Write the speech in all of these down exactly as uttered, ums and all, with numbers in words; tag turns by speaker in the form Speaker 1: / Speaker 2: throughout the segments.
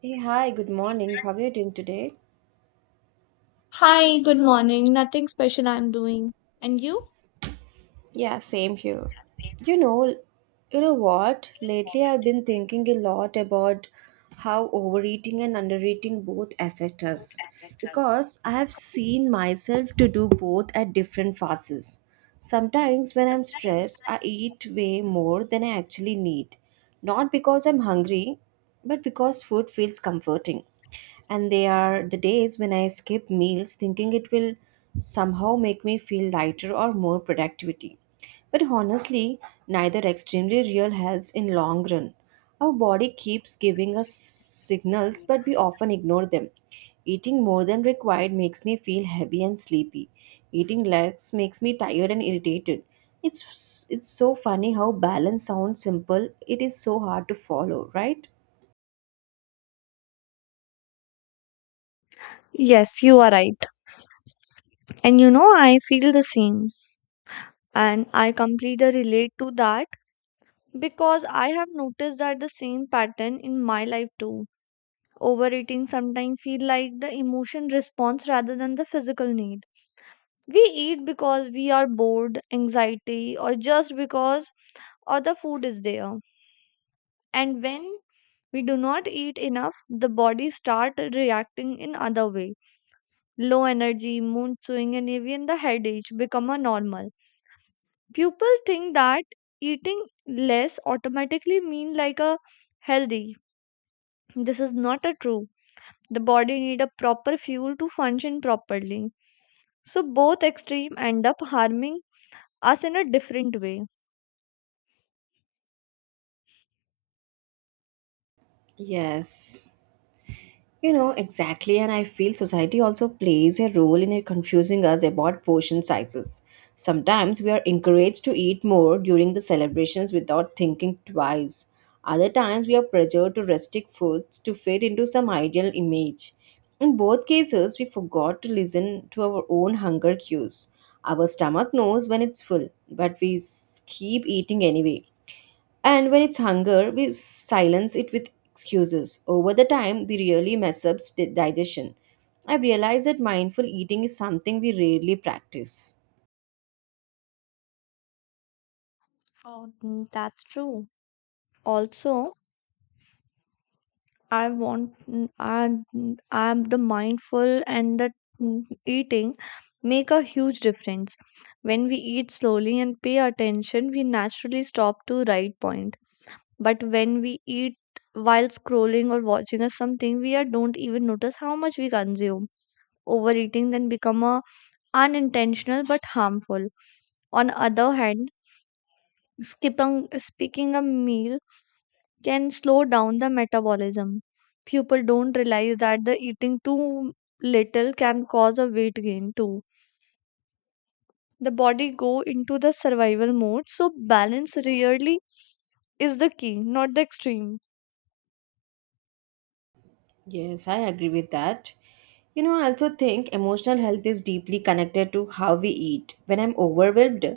Speaker 1: Hey, hi, good morning. How are you doing today?
Speaker 2: Hi, good morning. Nothing special I'm doing. And you?
Speaker 1: Yeah, same here. You know, you know what? Lately I've been thinking a lot about how overeating and undereating both affect us because I have seen myself to do both at different phases. Sometimes when I'm stressed, I eat way more than I actually need, not because I'm hungry, but because food feels comforting. And they are the days when I skip meals thinking it will somehow make me feel lighter or more productivity. But honestly, neither extremely real helps in long run. Our body keeps giving us signals but we often ignore them. Eating more than required makes me feel heavy and sleepy. Eating less makes me tired and irritated. It's it's so funny how balance sounds simple, it is so hard to follow, right?
Speaker 2: Yes, you are right. And you know, I feel the same. And I completely relate to that because I have noticed that the same pattern in my life too. Overeating sometimes feel like the emotion response rather than the physical need. We eat because we are bored, anxiety, or just because other food is there. And when we do not eat enough, the body start reacting in other way. Low energy, mood swing, and even the headache become a normal. People think that eating less automatically mean like a healthy. This is not a true. The body need a proper fuel to function properly. So both extreme end up harming us in a different way.
Speaker 1: Yes. You know, exactly, and I feel society also plays a role in it confusing us about portion sizes. Sometimes we are encouraged to eat more during the celebrations without thinking twice. Other times we are pressured to restrict foods to fit into some ideal image. In both cases, we forgot to listen to our own hunger cues. Our stomach knows when it's full, but we s- keep eating anyway. And when it's hunger, we silence it with excuses. Over the time, they really mess up sti- digestion. I've realized that mindful eating is something we rarely practice.
Speaker 2: Oh, mm, that's true. Also, I want mm, I mm, the mindful and the mm, eating make a huge difference. When we eat slowly and pay attention, we naturally stop to right point. But when we eat while scrolling or watching or something, we are don't even notice how much we consume. Overeating then become a unintentional but harmful. On other hand, Skipping, skipping a meal can slow down the metabolism. People don't realize that the eating too little can cause a weight gain too. The body go into the survival mode, so balance really is the key, not the extreme.
Speaker 1: Yes, I agree with that. You know, I also think emotional health is deeply connected to how we eat. When I'm overwhelmed,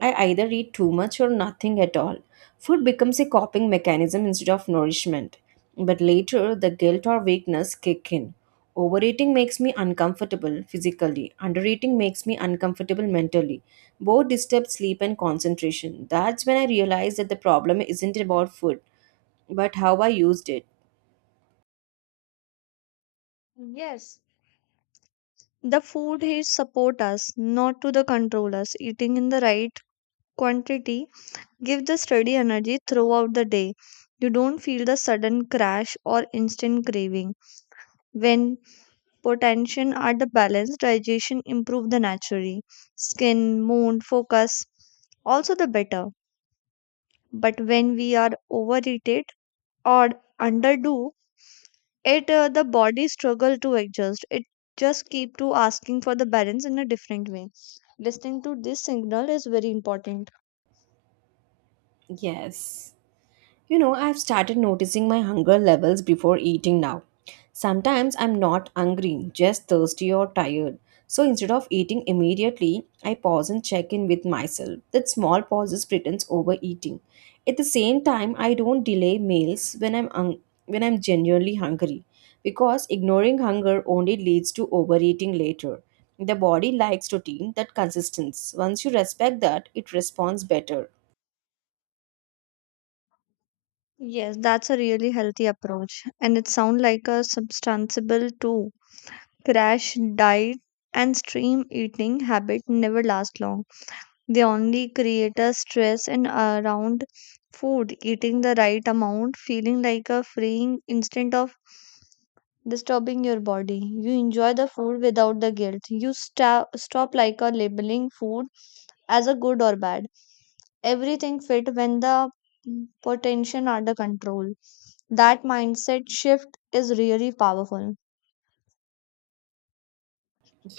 Speaker 1: I either eat too much or nothing at all. Food becomes a coping mechanism instead of nourishment. But later, the guilt or weakness kick in. Overeating makes me uncomfortable physically. Undereating makes me uncomfortable mentally. Both disturb sleep and concentration. That's when I realized that the problem isn't about food, but how I used it.
Speaker 2: Yes. The food is support us, not to the control us. Eating in the right quantity give the steady energy throughout the day. You don't feel the sudden crash or instant craving. When potential are the balance digestion improve the naturally, skin, mood, focus also the better, but when we are overeated or underdo it uh, the body struggle to adjust. It just keep to asking for the balance in a different way. Listening to this signal is very important.
Speaker 1: Yes. You know, I've started noticing my hunger levels before eating now. Sometimes I'm not hungry, just thirsty or tired. So instead of eating immediately, I pause and check in with myself. That small pauses pretends overeating. At the same time, I don't delay meals when I'm hung- when I'm genuinely hungry because ignoring hunger only leads to overeating later. The body likes routine that consistency. Once you respect that, it responds better.
Speaker 2: Yes, that's a really healthy approach and it sounds like a substantial too. Crash diet and stream eating habit never last long. They only create a stress and around food. Eating the right amount, feeling like a freeing instead of disturbing your body. You enjoy the food without the guilt. You sta stop like a labeling food as a good or bad. Everything fit when the mm, potential under control. That mindset shift is really powerful.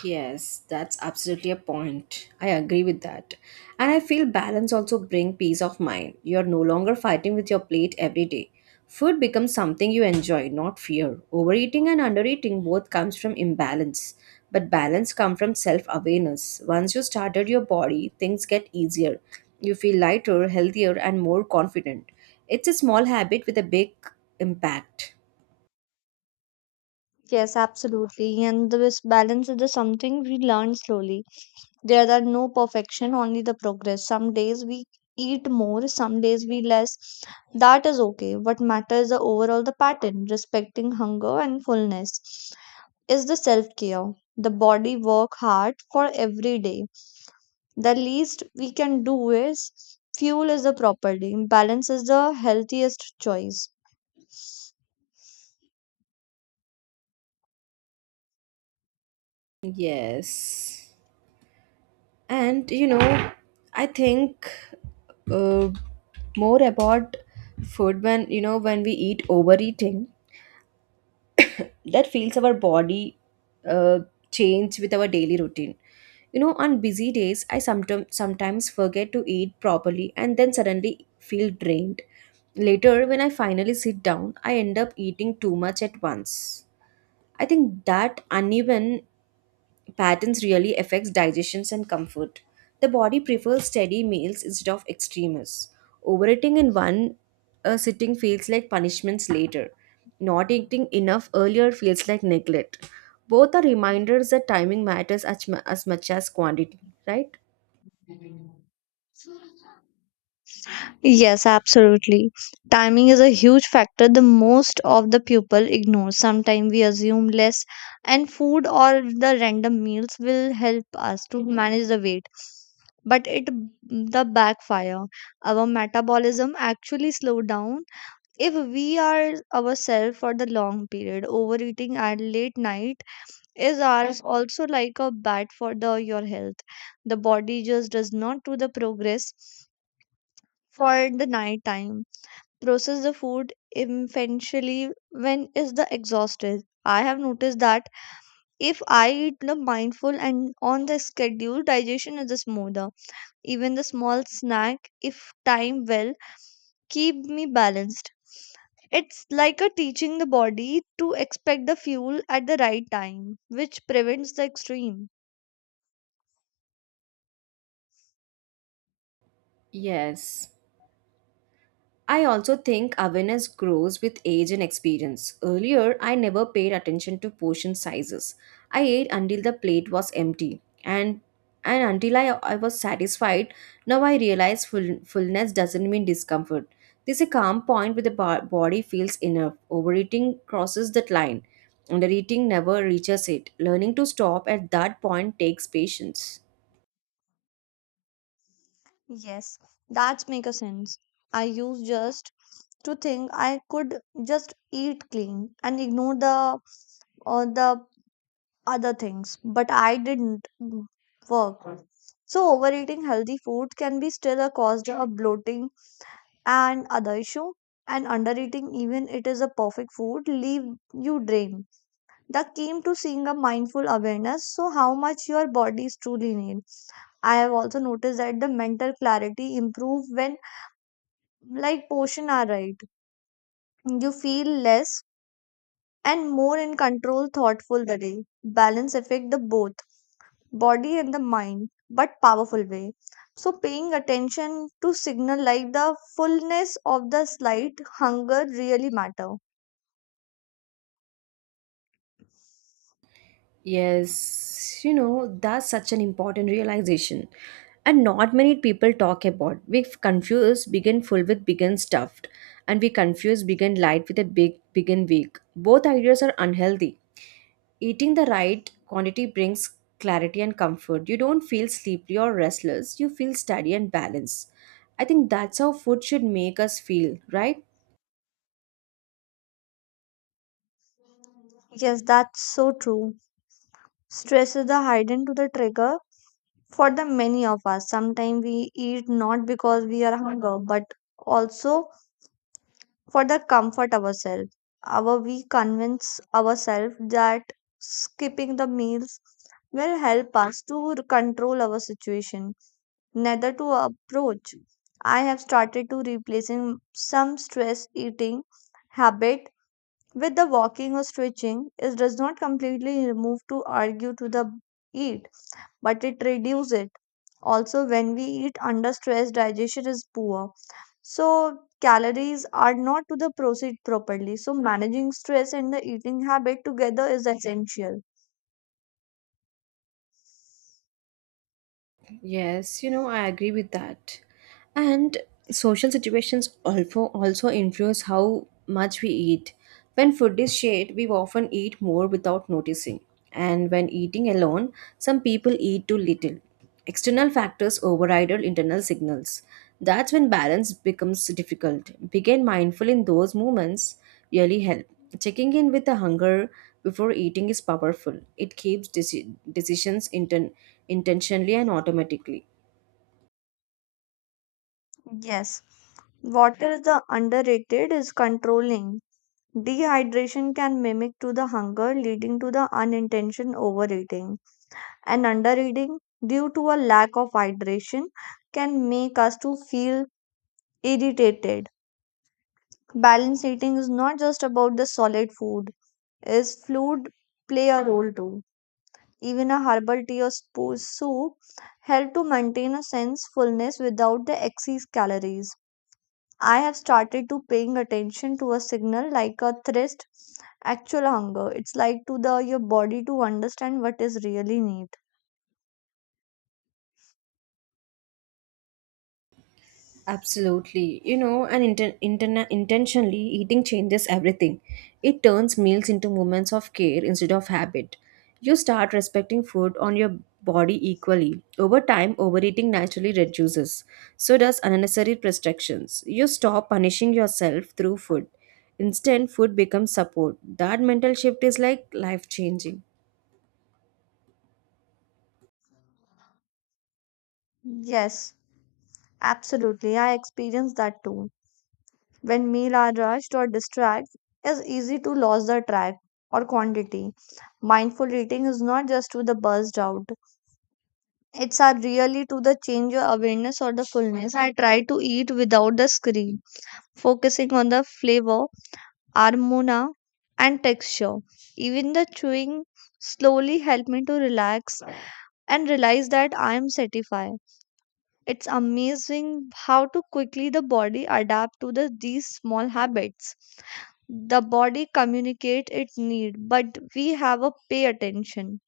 Speaker 1: Yes, that's absolutely a point. I agree with that. And I feel balance also bring peace of mind. You're no longer fighting with your plate every day. Food becomes something you enjoy, not fear. Overeating and undereating both comes from imbalance, but balance comes from self-awareness. Once you started your body, things get easier. You feel lighter, healthier, and more confident. It's a small habit with a big impact.
Speaker 2: Yes, absolutely. And this balance is the something we learn slowly. There are no perfection, only the progress. Some days we eat more, some days we less. That is okay. What matters the overall the pattern. Respecting hunger and fullness is the self care. The body work hard for every day. The least we can do is fuel is the property. Balance is the healthiest choice.
Speaker 1: Yes. And you know, I think uh, more about food when, you know, when we eat overeating that feels our body uh, change with our daily routine. You know, on busy days I sometimes sometimes forget to eat properly and then suddenly feel drained later. When I finally sit down I end up eating too much at once. I think that uneven patterns really affects digestions and comfort. The body prefers steady meals instead of extremes. Overeating in one uh, sitting feels like punishments later. Not eating enough earlier feels like neglect. Both are reminders that timing matters as, mu- as much as quantity, right?
Speaker 2: Yes, absolutely. Timing is a huge factor the most of the people ignore. Sometimes we assume less, and food or the random meals will help us to manage the weight. But it the backfire. Our metabolism actually slow down if we are ourselves for the long period. Overeating at late night is our also like a bad for the your health. The body just does not do the progress for the night time, process the food eventually when is the exhausted. I have noticed that if I eat the mindful and on the schedule, digestion is smoother. Even the small snack, if timed well, keep me balanced. It's like a teaching the body to expect the fuel at the right time, which prevents the extreme.
Speaker 1: Yes. I also think awareness grows with age and experience. Earlier, I never paid attention to portion sizes. I ate until the plate was empty and and until I, I was satisfied. Now I realize full, fullness doesn't mean discomfort. There's a calm point where the bo- body feels enough. Overeating crosses that line. Undereating never reaches it. Learning to stop at that point takes patience.
Speaker 2: Yes, that's make a sense. I used just to think I could just eat clean and ignore the or the other things, but I didn't mm, work. So, overeating healthy food can be still a cause of bloating and other issue. And undereating, even it is a perfect food, leave you drained. That came to seeing a mindful awareness. So, how much your body is truly need. I have also noticed that the mental clarity improve when like portion are right. You feel less and more in control, thoughtful the day. Balance affect the both body and the mind, but powerful way. So, paying attention to signal like the fullness of the slight hunger really matter.
Speaker 1: Yes, you know, that's such an important realization. And not many people talk about. We confuse begin full with begin stuffed, and we confuse begin light with a big begin weak. Both ideas are unhealthy. Eating the right quantity brings clarity and comfort. You don't feel sleepy or restless, you feel steady and balanced. I think that's how food should make us feel, right?
Speaker 2: Yes, that's so true. Stress is the hidden to the trigger for the many of us. Sometimes we eat not because we are hunger, but also for the comfort ourselves. Our we convince ourselves that skipping the meals will help us to control our situation, neither to approach. I have started to replacing some stress eating habit with the walking or stretching. It does not completely remove to argue to the eat, but it reduces it. Also, when we eat under stress, digestion is poor. So calories are not to the proceed properly. So managing stress and the eating habit together is essential.
Speaker 1: Yes, you know, I agree with that. And social situations also also influence how much we eat. When food is shared, we often eat more without noticing. And when eating alone, some people eat too little. External factors override our internal signals. That's when balance becomes difficult. Begin mindful in those moments really help. Checking in with the hunger before eating is powerful. It keeps deci- decisions inten- intentionally and automatically.
Speaker 2: Yes. What is the underrated is controlling. Dehydration can mimic to the hunger, leading to the unintentional overeating. And undereating due to a lack of hydration can make us to feel irritated. Balanced eating is not just about the solid food, is fluid play a role too. Even a herbal tea or spo- soup help to maintain a sense fullness without the excess calories. I have started to paying attention to a signal like a thirst, actual hunger. It's like to the your body to understand what is really need.
Speaker 1: Absolutely. You know, and inten- interna- intentionally eating changes everything. It turns meals into moments of care instead of habit. You start respecting food on your body equally. Over time, overeating naturally reduces. So does unnecessary restrictions. You stop punishing yourself through food. Instead, food becomes support. That mental shift is like life changing.
Speaker 2: Yes, absolutely. I experienced that too. When meal are rushed or distract, it's easy to lose the track or quantity. Mindful eating is not just to the buzzed out. It's are really to the change your awareness or the fullness. I try to eat without the screen, focusing on the flavor, armona, and texture. Even the chewing slowly helped me to relax and realize that I am satisfied. It's amazing how to quickly the body adapt to the, these small habits. The body communicate its need, but we have a pay attention.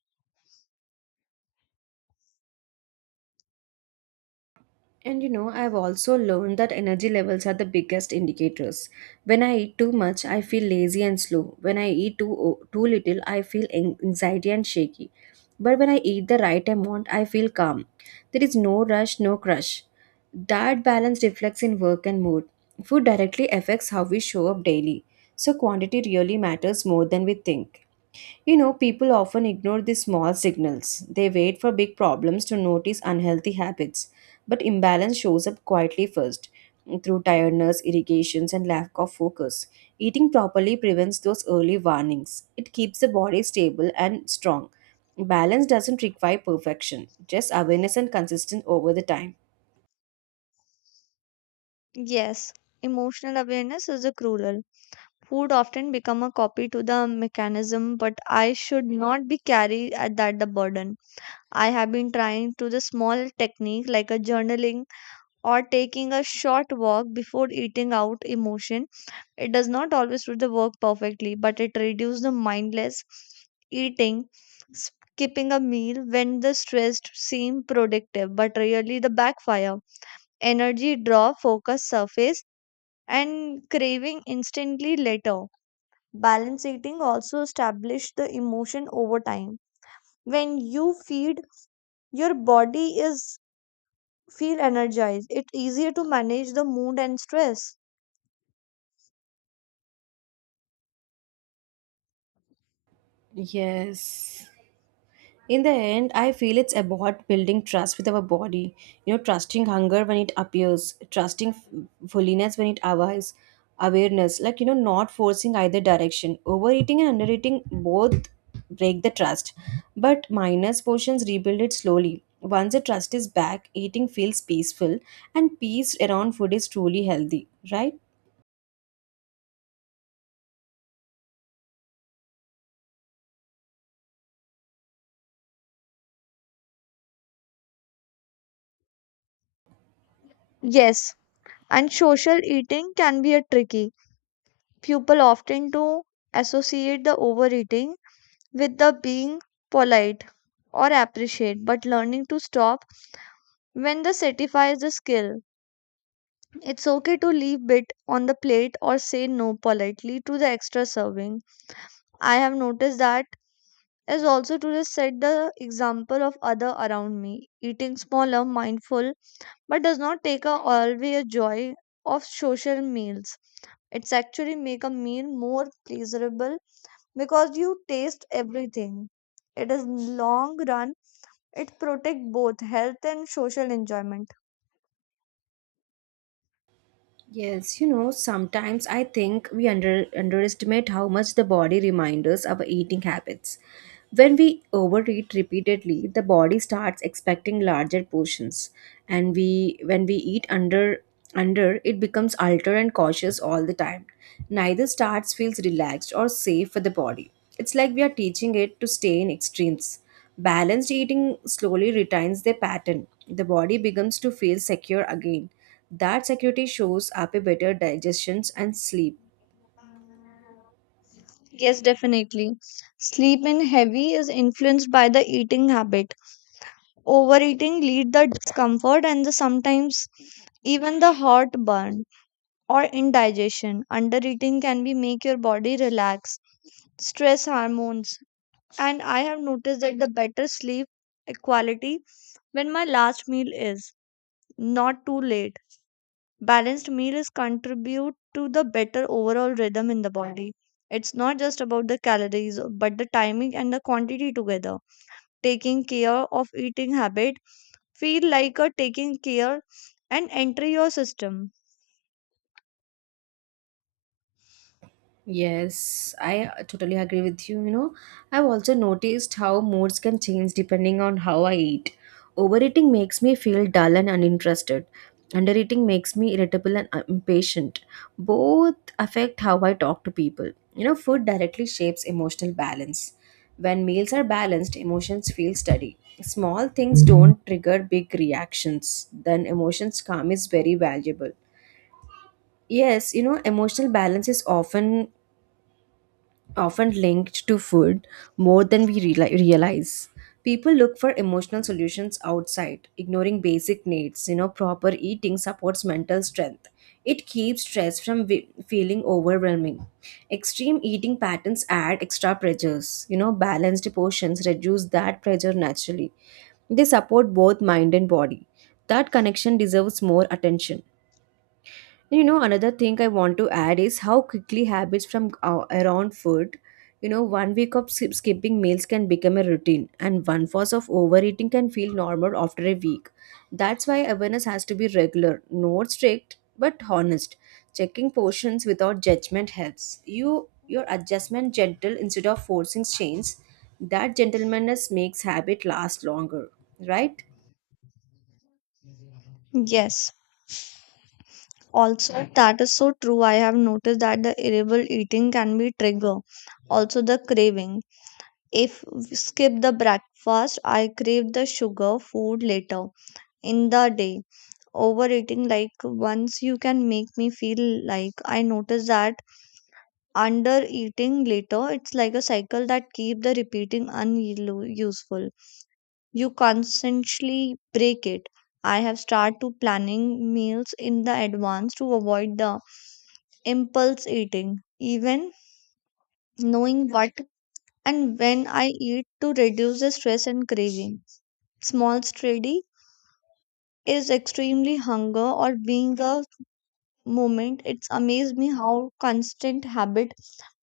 Speaker 1: And you know, I've also learned that energy levels are the biggest indicators. When I eat too much, I feel lazy and slow. When I eat too o- too little, I feel an- anxiety and shaky. But when I eat the right amount, I feel calm. There is no rush, no crush. That balance reflects in work and mood. Food directly affects how we show up daily. So quantity really matters more than we think. You know, people often ignore these small signals. They wait for big problems to notice unhealthy habits. But imbalance shows up quietly first through tiredness, irrigations, and lack of focus. Eating properly prevents those early warnings. It keeps the body stable and strong. Balance doesn't require perfection, just awareness and consistency over the time.
Speaker 2: Yes, emotional awareness is a cruel. Food often become a copy to the mechanism, but I should not be carried at that the burden. I have been trying to the small technique like a journaling or taking a short walk before eating out emotion. It does not always do the work perfectly, but it reduces the mindless eating. Skipping a meal when the stressed seem productive, but really the backfire. Energy draw, focus surface, and craving instantly later. Balance eating also establish the emotion over time. When you feed your body is feel energized. It's easier to manage the mood and stress.
Speaker 1: Yes. In the end, I feel it's about building trust with our body. You know, trusting hunger when it appears, trusting f- fullness when it arrives, awareness, like, you know, not forcing either direction. Overeating and undereating both break the trust, but minus portions rebuild it slowly. Once the trust is back, eating feels peaceful, and peace around food is truly healthy, right?
Speaker 2: Yes, and social eating can be a tricky. People often do associate the overeating with the being polite or appreciate, but learning to stop when the satisfies the skill. It's okay to leave bit on the plate or say no politely to the extra serving. I have noticed that is also to just set the example of other around me. Eating smaller, mindful but does not take a away a joy of social meals. It's actually make a meal more pleasurable because you taste everything. It is long run. It protect both health and social enjoyment.
Speaker 1: Yes, you know, sometimes I think we under, underestimate how much the body reminds us of our eating habits. When we overeat repeatedly, the body starts expecting larger portions, and we when we eat under under it becomes altered and cautious all the time. Neither starts feels relaxed or safe for the body. It's like we are teaching it to stay in extremes. Balanced eating slowly retains their pattern. The body becomes to feel secure again that security shows up a better digestions and sleep.
Speaker 2: Yes, definitely. Sleep in heavy is influenced by the eating habit. Overeating lead the discomfort and the sometimes even the heartburn or indigestion. Undereating can be make your body relax stress hormones. And I have noticed that the better sleep quality when my last meal is not too late. Balanced meal is contribute to the better overall rhythm in the body. It's not just about the calories, but the timing and the quantity together. Taking care of eating habit feel like a taking care and enter your system.
Speaker 1: Yes, I uh, totally agree with you. You know, I've also noticed how moods can change depending on how I eat. Overeating makes me feel dull and uninterested. Undereating makes me irritable and uh, impatient. Both affect how I talk to people. You know, food directly shapes emotional balance. When meals are balanced, emotions feel steady. Small things don't trigger big reactions. Then emotions calm is very valuable. Yes, you know, emotional balance is often often linked to food more than we reali- realize. People look for emotional solutions outside, ignoring basic needs. You know, proper eating supports mental strength. It keeps stress from we- feeling overwhelming. Extreme eating patterns add extra pressures. You know, balanced portions reduce that pressure naturally. They support both mind and body. That connection deserves more attention. You know, another thing I want to add is how quickly habits from uh, around food, you know, one week of skip- skipping meals can become a routine, and one fast of overeating can feel normal after a week. That's why awareness has to be regular, not strict, but honest. Checking portions without judgment helps. You your adjustment gentle instead of forcing change. That gentleness makes habit last longer, right?
Speaker 2: Yes. Also, that is so true. I have noticed that the irritable eating can be trigger. Also, the craving. If we skip the breakfast, I crave the sugar food later in the day. Overeating like once you can make me feel like I notice that under eating later. It's like a cycle that keep the repeating unuseful. You constantly break it. I have started to planning meals in the advance to avoid the impulse eating. Even knowing what and when I eat to reduce the stress and craving. Small steady is extremely hunger or being a moment. It's amazed me how constant habit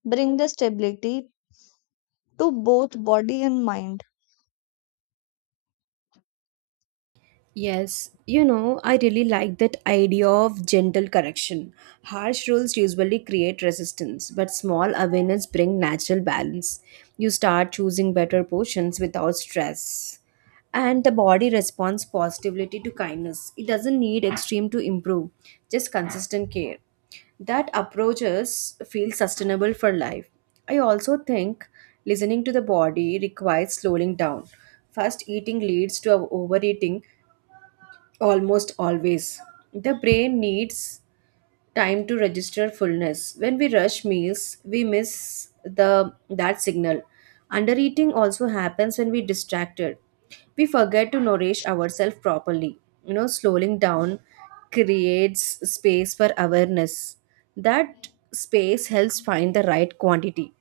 Speaker 2: bring the stability to both body and mind.
Speaker 1: Yes, you know, I really like that idea of gentle correction. Harsh rules usually create resistance, but small awareness bring natural balance. You start choosing better portions without stress. And the body responds positively to kindness. It doesn't need extreme to improve, just consistent care. That approaches feel sustainable for life. I also think listening to the body requires slowing down. First, eating leads to overeating, almost always. The brain needs time to register fullness. When we rush meals, we miss the that signal. Undereating also happens when we distracted. We forget to nourish ourselves properly. You know, slowing down creates space for awareness. That space helps find the right quantity.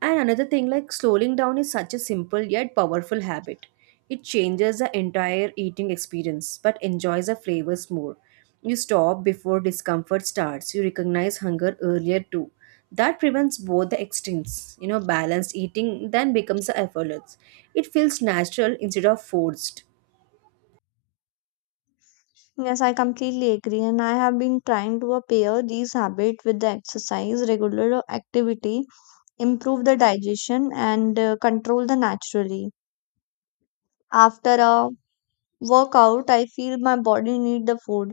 Speaker 1: And another thing, like slowing down is such a simple yet powerful habit. It changes the entire eating experience but enjoys the flavors more. You stop before discomfort starts. You recognize hunger earlier too. That prevents both the extremes. You know, balanced eating then becomes the effortless. It feels natural instead of forced.
Speaker 2: Yes, I completely agree and I have been trying to uh, pair these habits with the exercise. Regular activity improve the digestion and uh, control the naturally. After a workout I feel my body need the food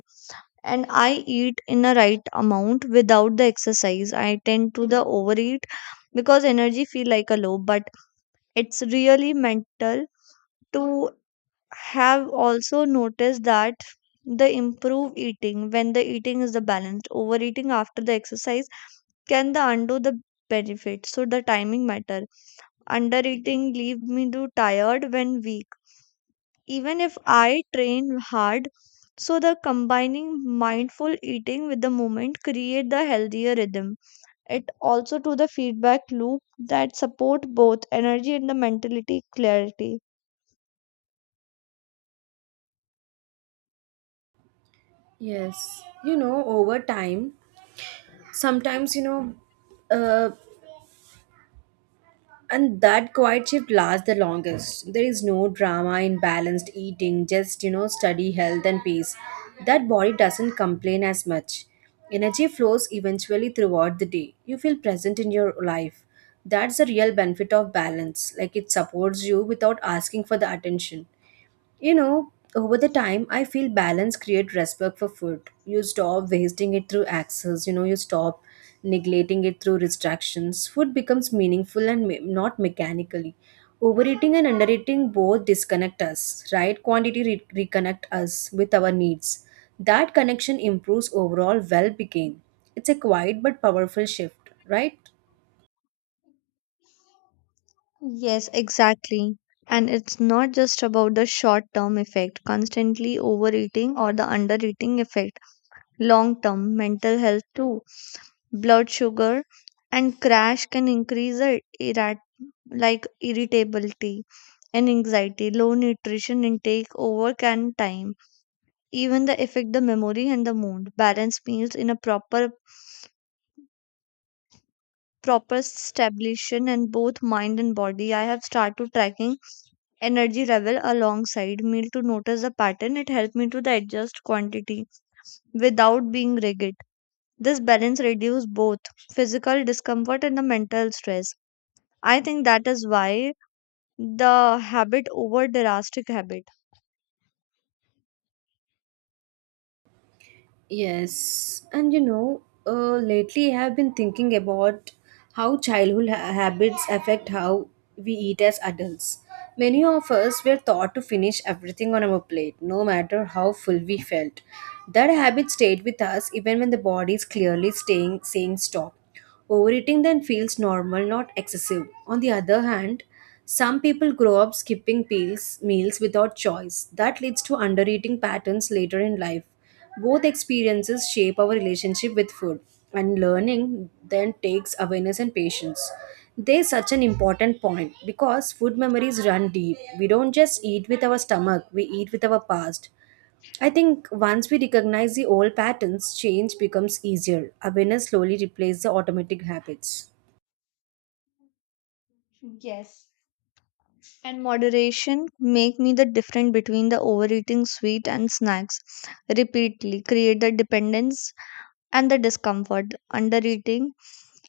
Speaker 2: and I eat in a right amount. Without the exercise, I tend to the overeat because energy feel like a low, but it's really mental to have also noticed that the improve eating when the eating is the balanced. Overeating after the exercise can the undo the benefit, so the timing matter. Under eating leave me to tired when weak, even if I train hard. So the combining mindful eating with the moment create the healthier rhythm. It also to the feedback loop that support both energy and the mentality clarity.
Speaker 1: Yes. You know, over time, sometimes, you know, uh, and that quiet shift lasts the longest. There is no drama in balanced eating, just you know study health and peace. That body doesn't complain as much. Energy flows eventually throughout the day. You feel present in your life. That's the real benefit of balance. Like, it supports you without asking for the attention. You know, over the time, I feel balance create respect for food. You stop wasting it through access, you know, you stop neglecting it through distractions. Food becomes meaningful and me- not mechanically. Overeating and undereating both disconnect us, right? Quantity re- reconnect us with our needs. That connection improves overall well-being. It's a quiet but powerful shift, right?
Speaker 2: Yes, exactly. And it's not just about the short term effect, constantly overeating or the undereating effect, long term mental health too. Blood sugar and crash can increase the like irritability and anxiety. Low nutrition intake over and time even the affect the memory and the mood. Balanced meals in a proper proper stabilization and both mind and body. I have started tracking energy level alongside meal to notice the pattern. It helped me to the adjust quantity without being rigid. This balance reduces both physical discomfort and the mental stress. I think that is why the habit over drastic habit.
Speaker 1: Yes, and you know, uh, lately I have been thinking about how childhood ha- habits affect how we eat as adults. Many of us were taught to finish everything on our plate, no matter how full we felt. That habit stayed with us even when the body is clearly staying saying stop. Overeating then feels normal, not excessive. On the other hand, some people grow up skipping pills, meals without choice. That leads to undereating patterns later in life. Both experiences shape our relationship with food, and learning then takes awareness and patience. There's such an important point because food memories run deep. We don't just eat with our stomach, we eat with our past. I think once we recognize the old patterns, change becomes easier. Awareness slowly replaces the automatic habits.
Speaker 2: Yes, and moderation make me the difference between the overeating sweet and snacks repeatedly create the dependence and the discomfort. Undereating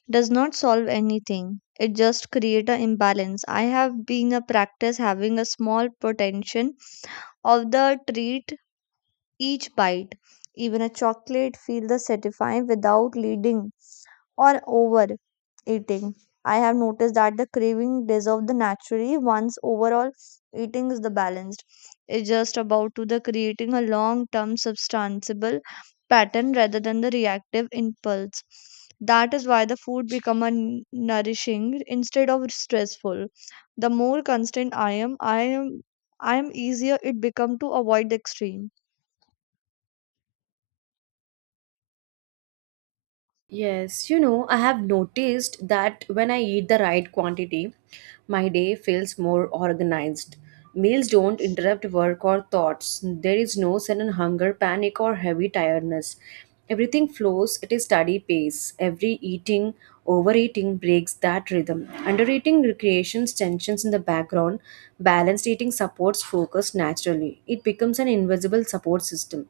Speaker 2: does not solve anything, it just create an imbalance. I have been a practice having a small potential of the treat each bite. Even a chocolate feel the satisfying without leading or overeating. I have noticed that the craving dissolves the naturally once overall eating is the balanced. It's just about to the creating a long-term substantiable pattern rather than the reactive impulse. That is why the food become a n- nourishing instead of stressful. The more constant I am, I am I am easier it become to avoid the extreme.
Speaker 1: Yes, you know, I have noticed that when I eat the right quantity, my day feels more organized. Meals don't interrupt work or thoughts. There is no sudden hunger, panic, or heavy tiredness. Everything flows at a steady pace. Every eating, overeating breaks that rhythm. Undereating recreations tensions in the background. Balanced eating supports focus naturally. It becomes an an invisible support system,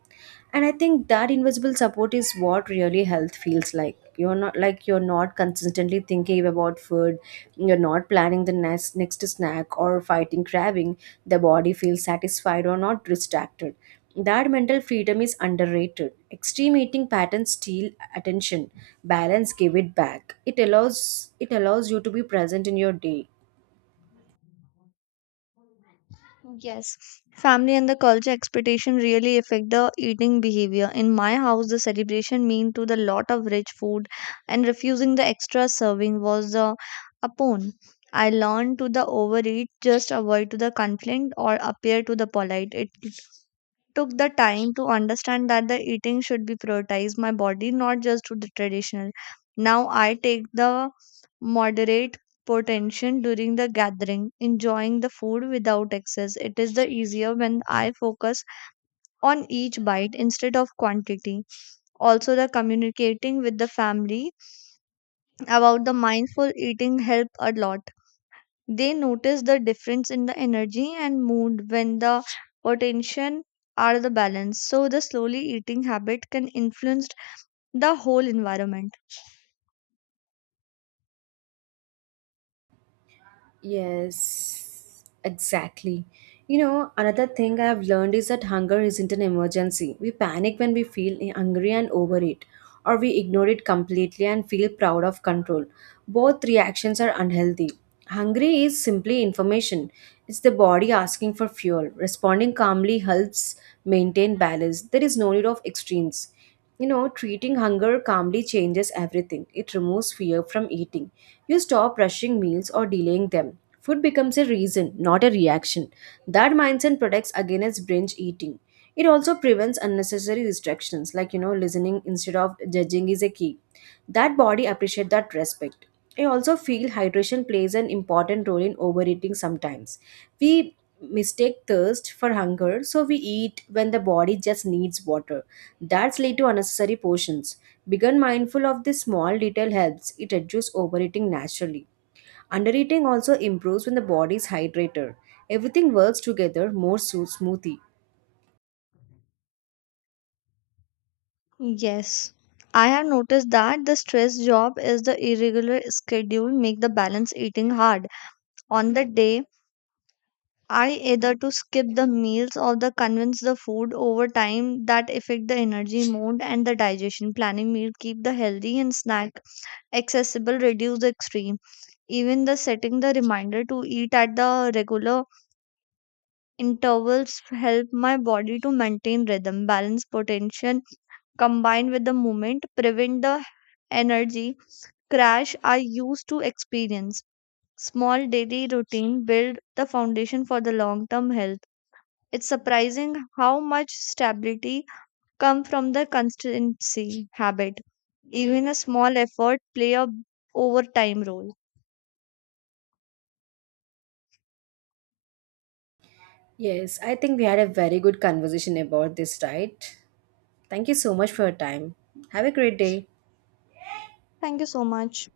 Speaker 1: and I think that invisible support is what really health feels like. You're not like you're not consistently thinking about food, you're not planning the next next snack or fighting craving. The body feels satisfied or not distracted. That mental freedom is underrated. Extreme eating patterns steal attention. Balance give it back. It allows it allows you to be present in your day.
Speaker 2: Yes, family and the culture expectation really affect the eating behavior. In my house, the celebration mean to the lot of rich food, and refusing the extra serving was the upon. I learned to the overeat, just avoid to the conflict or appear to the polite. It took the time to understand that the eating should be prioritized my body not just to the traditional. Now I take the moderate potential during the gathering, enjoying the food without excess. It is the easier when I focus on each bite instead of quantity. Also the communicating with the family about the mindful eating help a lot. They notice the difference in the energy and mood when the attention are the balance. So the slowly eating habit can influence the whole environment.
Speaker 1: Yes, exactly. You know, another thing I've learned is that hunger isn't an emergency. We panic when we feel hungry and overeat, or we ignore it completely and feel proud of control. Both reactions are unhealthy. Hungry is simply information, it's the body asking for fuel. Responding calmly helps maintain balance. There is no need of extremes. You know, treating hunger calmly changes everything. It removes fear from eating. You stop rushing meals or delaying them. Food becomes a reason, not a reaction. That mindset protects against binge eating. It also prevents unnecessary distractions. Like, you know, listening instead of judging is a key. That body appreciates that respect. I also feel hydration plays an important role in overeating sometimes. We mistake thirst for hunger, so we eat when the body just needs water. That's lead to unnecessary portions. Being mindful of this small detail helps. It reduces overeating naturally. Undereating also improves when the body is hydrated. Everything works together more so smoothly.
Speaker 2: Yes. I have noticed that the stress job is the irregular schedule make the balance eating hard. On the day I either to skip the meals or the convince the food over time that affect the energy mode and the digestion. Planning meal keep the healthy and snack accessible, reduce the extreme. Even the setting the reminder to eat at the regular intervals help my body to maintain rhythm. Balance, potential combined with the movement, prevent the energy crash I used to experience. Small daily routine build the foundation for the long term health. It's surprising how much stability come from the consistency habit. Even a small effort play a overtime role.
Speaker 1: Yes, I think we had a very good conversation about this, right? Thank you so much for your time. Have a great day.
Speaker 2: Thank you so much.